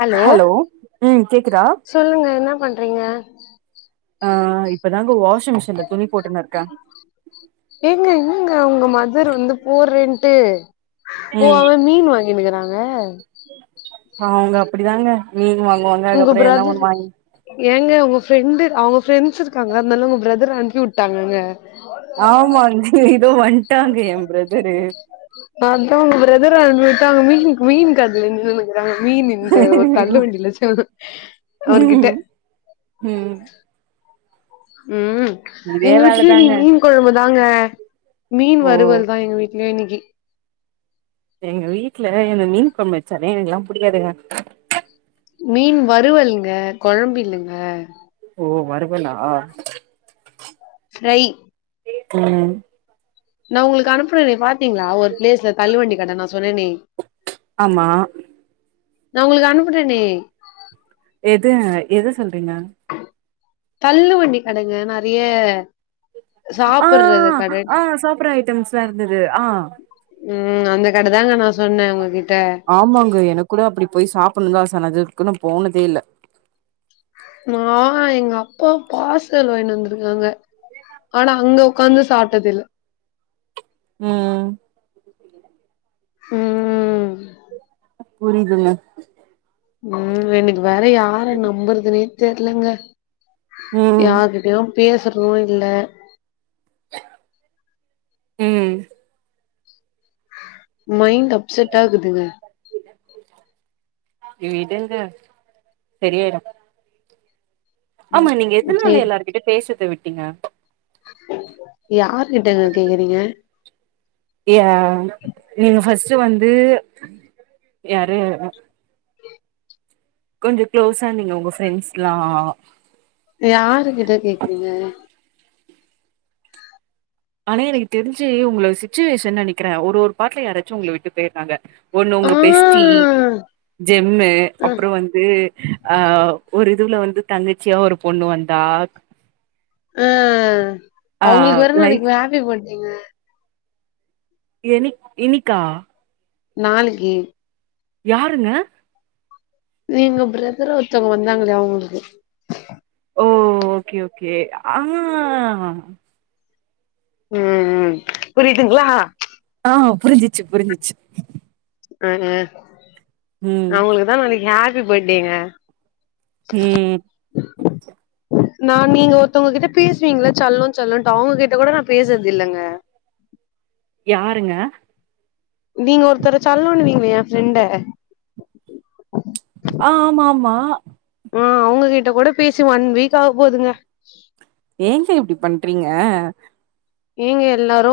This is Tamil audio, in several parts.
ஹலோ ம் கேக்குதா சொல்லுங்க என்ன பண்றீங்க நா இப்பதான்ங்க வாஷிங் மிஷின்ல துணி போட்டுன்னு இருக்க ஏங்க என்னங்க உங்க மதர் வந்து போட்றேன்ட்டு ஓ ம் அவ மீன் வாங்கினுருக்றாங்க அவங்க அப்டிதாங்க மீன் வாங்குவங்க உங்க பிரதர் ஏங்க உங்க ஃப்ரெண்டு் அவங்க ஃப்ரெண்ட்ஸ் இருக்காங்க அதனால உங்க பிரதர அனுப்பி வுட்டாங்கங்க ஆமாங்க இதோ வந்ட்டாங்க எ பிரதரு அதா உங்க பிரதர அனுப்பிட்டு அவங்க மீன் மீன் கடைல நின்னுன்னு க்றாக மீனு இந்த ஒரு தள்ளு வண்டில வச்சுகினு அவர்கிட்ட ம் ம் ம், இதே எங்க வீட்லயு இன்னிக்கி வேலதாங்க மீன் கொழம்புதாங்க மீன் ஓ வறுவல் தா எங்க வீட் ல இன்னிக்கி எங்க வீட்ல இந்த மீன் கொழம்பு வச்சாலே எனக்குலா புடிக்காதுங்க மீன் வறுவல்ங்க கொழம்பு இல்லங்க ஓ வறுவல்லா ஃப்ரை ம் நா உங்களுக்கு அனுப்பனேனே பாத்தீங்ளா ஒரு பிளேஸ்ல தள்ளி வண்டி கடை நா சொன்னனே ஆமா நா உங்களுக்கு அனுப்புனனே எது எத சொல்றீங்க தள்ளு வண்டி கடைங்க நறைய ஆ சாப்புட்றது கட திரு ஆ உம் அந்த கட தாங்க நா சொன்னே உங்ககிட்ட ஆமாங்க எனக் கூட அப்டி போய் சாப்புணுதா சனது இக்குன்னு போனதே இல்ல நா எங்க அப்பா பாசல் வாயின் வந்துருக்காங்க ஆனா அங்க உக்காந்து சாட்டதில்ல உம் உம்ம் புரிதுல்ல உம் என்னுக்கு வேற யார நம்புற்துனே தெர்லங்க ம் யாரு ப்யு பேசுறும் இல்ல உம் மைண்ட் அப்செட் ஆகுதுங்க விடுங்க சரியாய்டு ஆமா ம் நீங்க எதுனால சேரி எல்லார்கிட்டயு பேசர்த விட்டீங்க யார் கிட்டங்க கேக்குறீங்க ய்ய நீங்க ஃபர்ஸ்டு வந்து யாருஅ கொஞ்சோ க்ளோஸா நீங்க உங்க ஃப்ரெண்ட்ஸ் லா யாரு கிட்ட கேக்குறீங்க ஆனே எனக்கு தெரிஞ்சி உங்கள சிச்சுவேஷன் நெனைக்கிறே ஒரு ஒரு பாட்ல யாராச்சு உங்கள விட்டு போய்றாங்க ஒண்ணு ஆ உங்க பெஸ்டி ஜெம்மு அ அப்றோ வந்து அ ஒரு இதுல வந்து தங்கச்சியா ஒரு பொண்ணு வந்தாக் ஆ ஆ அவங்களுக்கு வற லை நாளைக் ஹாப்பி பட்டேங்க எனிக் இனிக்கா நாளு ஙே யாருங்க நீங்க ப்ரதர் ஒருத்தவங்க வந்தாங்களையா அவுங்களுக்கு ஓ ஓகே ஓகே ஆ ஹா ம் ம் புரிதங்லா ஆவ் புரிஞ்சிச்சி புரிஞ்சிச் ஆஹ ம் அவங்களுக்குதா நாலிக்கு ஹாப்பி பர்டேங்க உம் [inaudible] நா நீங்க ஒருத்தவங்ககிட்ட பேசுவீங்ள செல்லோ செல்லோண்ட்டு அவங்ககிட்ட கூட நா பேசித் இல்லங்க யாருங்க நீங்க ஒருத்தர சல்லோனுவீங்களே என் ஃப்ரெண்ட ஆ ஆமா ஆமா ஆ அவங்க கிட்ட கூட பேசி ஒன் வீக் ஆக போதுங்க ஏங்க இப்டி பண்றீங்க ஏங்க எல்லாரு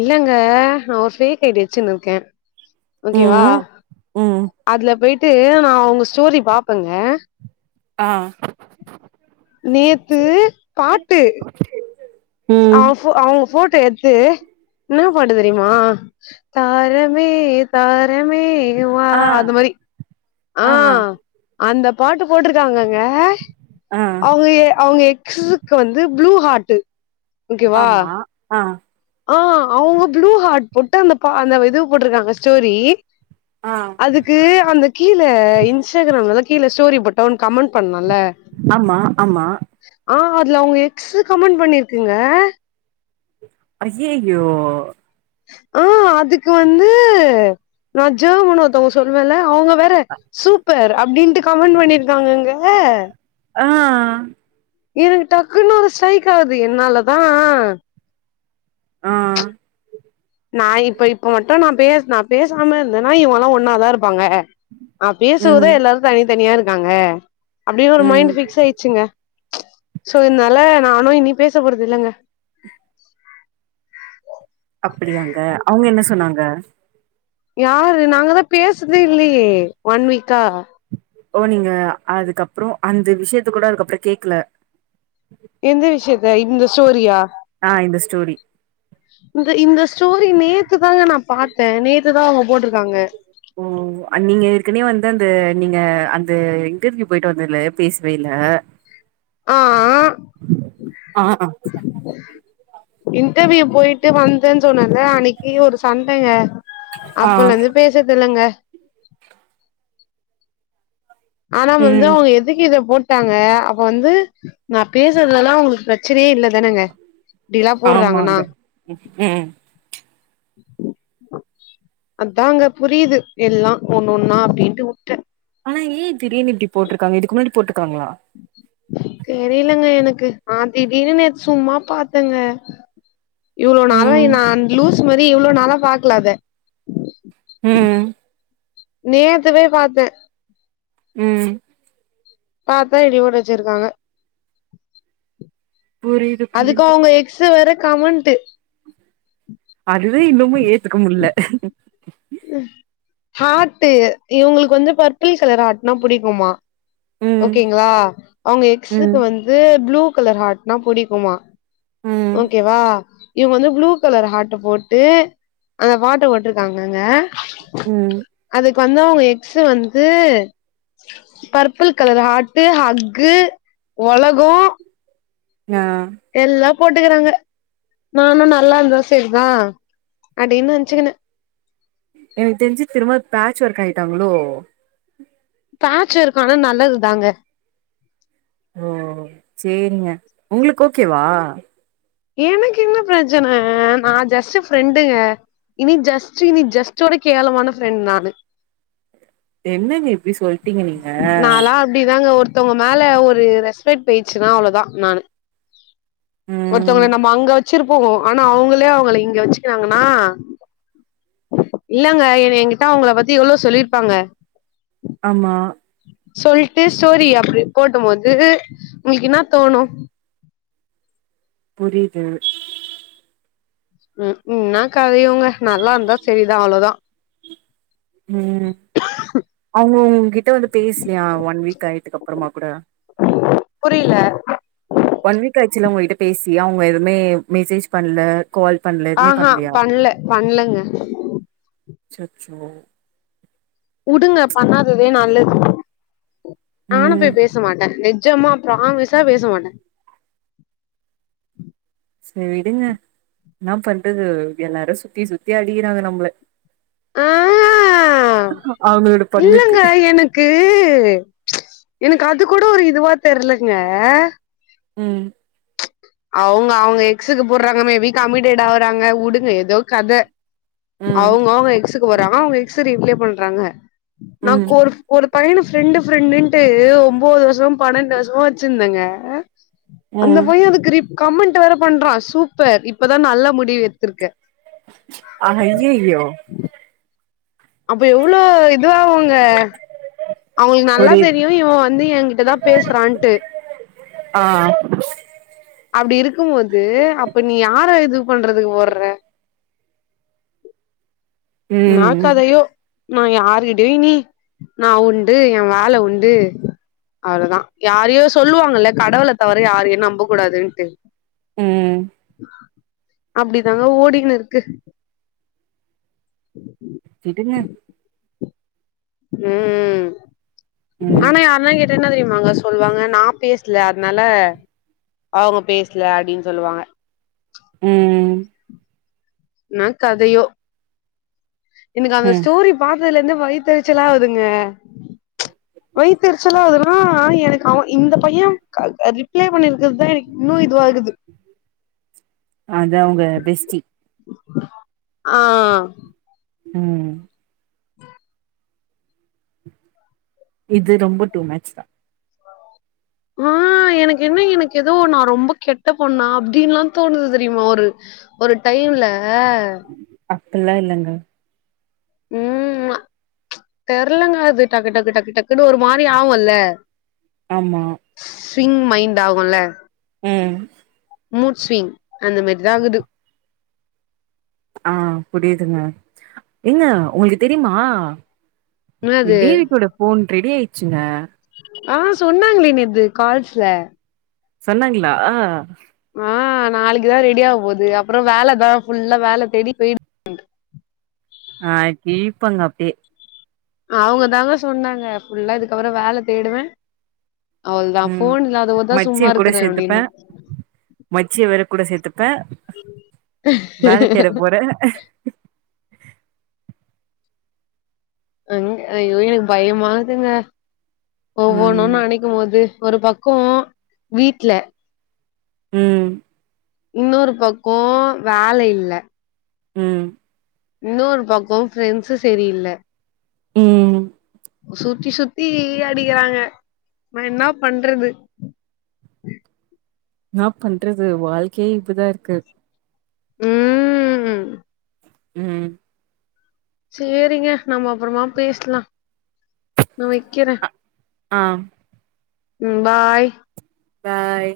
இல்லங்க ஓர் ஃபேக் ஐடி வச்சின் இருக்கே ஓகேவா ம் ம் அதுல போயிட்டு நா அவங்க ஸ்டோரி பாப்பேங்க ஆ நேத்து பாட்டு ம் அவ்ஃபோ அவங்க ஃபோட்டோ எடுத்து னா பாட்டு தெரியுமா தாரமே தாரமே வா அது மாரி ஆ அஆ அந்த பாட்டு போட்ருக்காங்கங்க ஆ அவங்குஏ அவங்க எக்ஸுஸுக் க்கு வந்து ப்ளூ ஹாட்டு ஒகேவா ஆமா ஆ ஆ அவங்க ப்ளூ ஹாட் போட்டு அந்த பா அந்த இதுவ் போட்ருக்காங்க ஸ்டோரி ஆ அதுக்கு அந்த கீழ இன்ஸ்டாக்ராம்லல்லா கீழ ஸ்டோரி போட்டவுன் கமெண் பண்ணல்ல ஆமா ஆமா ஆ அதுல உங்க எக்ஸ் கமெண்ட் பண்ணிருக்குங்க ஐயையோ ஆ அதுக்கு வந்து நா ஜமுன்னு ஒருத்தவங்க சொல்லுவேல அவங் வேற சூப்பர் அப்டின்ட்டு கமெண்ட் பண்ணிருக்காங்கங்க ஆ எனக்கு டக்குன்னு ஒரு ஸ்டைக் ஆகுது என்னாலதா ஆ நா இப்ப இப்ப மட்டு நா பேச நா பேசாம இருந்தேனா இவுங்க எல்லா ஒன்னாதா இருப்பாங்க அ பேசுவதா ம் எல்லாரும் தனி தனியா இருக்காங்க அப்டினு ஒரு ம் மைண்ட் பிக்ஸ் ஆயிச்சுங்க சோ இதனால நானு இனி பேச போறது இல்லங்க அப்படி யாங்க அவுங்க என்ன சொன்னாங்க யாரு நாங்க தா பேசுறதே இல்லையே ஒன் வீக்கா ஓ நீங்க அதுக்கப்புறோ அந்த விஷயத்த கூட அதுக்கப்புற கேக்கல எந்த விஷயத்த இந்த ஸ்டோரியா ஆ இந்த ஸ்டோரி இந்த இந்த ஸ்டோரி நேத்துதாங்க நா பாத்தே நேத்துதா அவுங்க போட்ருக்காங்க ஓ அ நீங்க ஏற்கனவே வந்து அந்த நீங்க அந்த இன்டர்வியூ போயிட்டு வந்தில பேசவே இல்ல ஆ ஆ ஆ இன்டர்வியூ போயிட்டு வந்தேன்னு சொன்னேல அன்னைக்கு ஒரு சண்டங்க ஆ அப்பல இந்து பேசதில்லங்க ஆனா வந்து ம் அவுங்க எதுக்கு இத போட்டாங்க அப்ப வந்து நா பேசுறதுல்லா தா அவுங்களுக்கு பிரச் ச்சனையே இல்லதானங்க இப்டிலா போடுறாங்கன்னா ஆமாங்க ம் ம் அதாங்க புரியுது எல்லா ஒண்ணு ஒன்னா அப்டின்ட்டு விட்டே ஆனா ஏ திடிர்னு இப்டி போட்ருக்காங்க இதுக்கு முன்னாடி போட்ருக்காங்களா தெரியலங்க எனக்கு ஆ திடீனு நேத் சும்மா பாத்தங்க இவ்ளோ நாளா ம் நா அந் லூஸ் மாரி இவ்ளோ நாளா பாக்கல அத ம் நேத்து போய் பாத்தே ம் பாத்தா இப்டி போட்டு வச்சிருக்காங்க புரியுது அதுக்கு புரியுது அவுங்க எக்ஸ் வேற கமெண்ட் அதுவே இன்னுமு ஏத்துக்க முட்ல ஹாட்டு இவுங்களுக்கு வந்து பர்பிள் கலர் ஹாட்னா புடிக்குமா ம் ஓகேங்களா அவுங்க ம் எக்ஸுக்கு வந்து ப்ளூ கலர் ஹாட்னா புடிக்குமா ம் ஓகேவா இவுங்க வந்து ப்ளூ கலர் ஹாட்ட போட்டு அந்த பாட்ட போட்ருக்காங்க ங்க ம் அதுக்கு வந்த அவுங்க எக்ஸ்சு வந்து பிள் கலர் ஹாட்டு ஹக்கு உலகோ ஆ எல்லா போட்டுக்கிறாங்க நானு நல்லா இருந்தா சேரிதா அடின்னு நினச்சுக்குனே எனக்கு தெரிஞ்சு திரும்ப பேட்ச் ஒர்க் ஆயிட்டாங்களோ பேட்ச் இருக்கானா நல்லது தாங்க ஓ சேரிங்க ஒங்களுக்கு ஓகேவா எனக்கு என்ன பிரச்சன நா ஜஸ்ட் ஃப்ரெண்டுங்க இனி ஜஸ்ட் இனி ஜஸ்டோட கேவலமான ஃப்ரெண்ட் நானு என்னங்க இப்டி சொல்ட்டீங்க நீங்க ப்படி தாங்க ஒருத்தவங்க மேல ஒரு ரெஸ்பெக்ட் போயிச்சுனா அவ்ளோதா நானு ம் ஒருத்தவங்கள நம்ம அங்க வச்சிருப்போ ஆனா அவுங்களே அவுங்கள இங்க வச்சுக்குனாங்கனா இல்லங்க எனய எங்க்கிட்ட அவுங்கள பத்தி எவ்ளோ சொல்லிருப்பாங்க ஆமா சொல்ட்டு ஸ்டோரி அப்டி போடும் போது உங்களுக்கு என்னா தோணு புரியிது ம் ம் என்னா கத இவங்க நல்லா இருந்தா செரிதா அவ்வளதா ம் அவங்க உங்ககிட்ட வந்து பேசலியா ஒன் வீக் ஆயடுக்கு அப்பறமா கூட புரில ஒன் வீக் ஆச்சில்ல உங்ககிட்ட பேசி அவங்க எதுவுமே மெசேஜ் பண்ணல கால் பண்ணல எதுமே ஆஹா பண்ணலயா பண்ல பண்லங்க அச்சச்சோ வுடுங்க பண்ணாததே நல்லது நானு ம். போய் பேச மாட்டே நிஜம்மா பிராமிஸா பேச மாட்டே செரி விடுங்க என்னா பண்றது எல்லாரு சுத்தி சுத்தி அடிகிறாங்க நம்மள ஆ அவங்களோட பங்குக்கு க்கு எனக்கு அது கூட ஒரு இதுவா தெரிலங்க ம் அவுங்க அவுங்க எக்ஸுக்கு போடுறாங்க மேபி கமிடேட் ஆகுறாங்க உடுங்க ஏதோ கத ம். அவுங்க அவுங்க எக்ஸூக்கு போடுறாங்க அவுங்க எக்ஸூ ரீப்ளே பண்றாங்க நா ம். கோர் ஒரு பையன ஃப்ரெண்டு ஃப்ரெண்டுட்டு ஒம்பது வருஷோ பன்னெண்டு வருஷமா வச்சிருந்தேங்க அந்த ம். பையே அதுக்கு ரிப் கமெண்ட் வேற பண்றா சூப்பர் இப்பதா நல்ல முடிவு எத்துருக்க அய்யய்யோ அது எவ்ளோ இதுவாவுங்க அவனுக்கு நல்லா புரியுது. தெரியு இவ வந்து ஏ கிட்டதா பேசுறான்ட்டு ஆ அப்டி இருக்கும் போது அப்ப நீ யார இது பண்றதுக்கு போடுற என்ன ம். கதயோ நா யாருகிட்டயு இனி நா உண்டு ஏ வேல உண்டு அவ்ளதா யாரையோ சொல்லுவாங்கல்ல கடவுள தவற யாரையு நம்ப கூடாதுன்ட்டு ம். அப்டிதாங்க ஓடிகின்னு இருக்கு ம் விடுங்க ம் ம். ஆனா யாருனா கேட் டா என்ன தெரியுமாங்க சொல்லுவாங்க நா பேசல அதனால அவங்க பேசல அப்டின்னு சொல்லுவாங்க ம் ம் என்ன கதையோ எனக்கு அந்த ம். ஸ்டோரி பாத்ததுல இருந்தே வயிதெரிச்சலா ஆகுதுங்க வயதெரிச்சலா ஆவுதுன்னா எனக்கு அவே இந்த பைய ரிப்ளே பண்ணிருக்கிறது தா எனக்கு இன்னு இதுவாகுது அதா அவுங்க பெஸ்டி ஆ ம் இது ரொம்ப டூ மேட்ச் தா ஆ எனக்கு என்ன எனக்கு ஏதோ நா ரொம்ப கெட்ட பொண்ணா அப்டின்லா தோணுது தெரியுமா ஒரு ஒரு டைவுல அப்டில்லா இல்லங்க ம்மா தெர்லங்க அது டக்கு டக்கு டக்கு டக்குன்னு ஒரு மாரி ஆவுல்ல ஆமா ஸீரிங் மைண்ட் ஆகுல்ல ம் மூட் ஸ்விங் அந்த மர் தா ஆகுது ஆ புரியுதுங்க எங்க ஒங்களுக்கு தெரியுமா என்னது இந் டேவிட்டோட போன் ரெடி ஆயிடுச்சுங்க ஆ சொன்னாங்களே நேது கால்ஸ்ல சொன்னாங்களா ஆ நாளைக்கு தா ரெடி ஆக போகுது அப்றோ வேல தா ஃபுல்லா வேல தேடி போய் ஆ கிளிப்பாங்க அப்டியே அவங்க தாங்க சொன்னாங்க ஃபுல்லா இதுக்கப்பறோ வேல தேடுவே அவ்ளோதா ம் போன் இல்லாதவங்க தா மச்சிய சும்மா கூட இருக்கற சேத்துப்பே அப்டினா மச்சிய வேற கூட சேத்துப்பே வேல தேட போற எங்க ஐயோ எனக்கு பயமா இருக்குங்க ஒவ்வொன்னு ம் நெனைக் கும்போது ஒரு பக்கோ வீட்ல உம் இன்னொரு பக்கோ வேலை இல்ல உம் இன்னொரு பக்கோ ஃப்ரெண்ட்ஸு செரியில்ல உம் சுத்தி சுத்தி ஈ அடிக்கிறாங்க நா என்ன பண்டறது என்னா பண்டறது வாழ்க்கையே இப்டி தா இருக்கு உம் உம் சேரிங்க நம்ம அப்றோமா பேசலா நா வைக்கிறே ஆம் உம் பாய் பாய்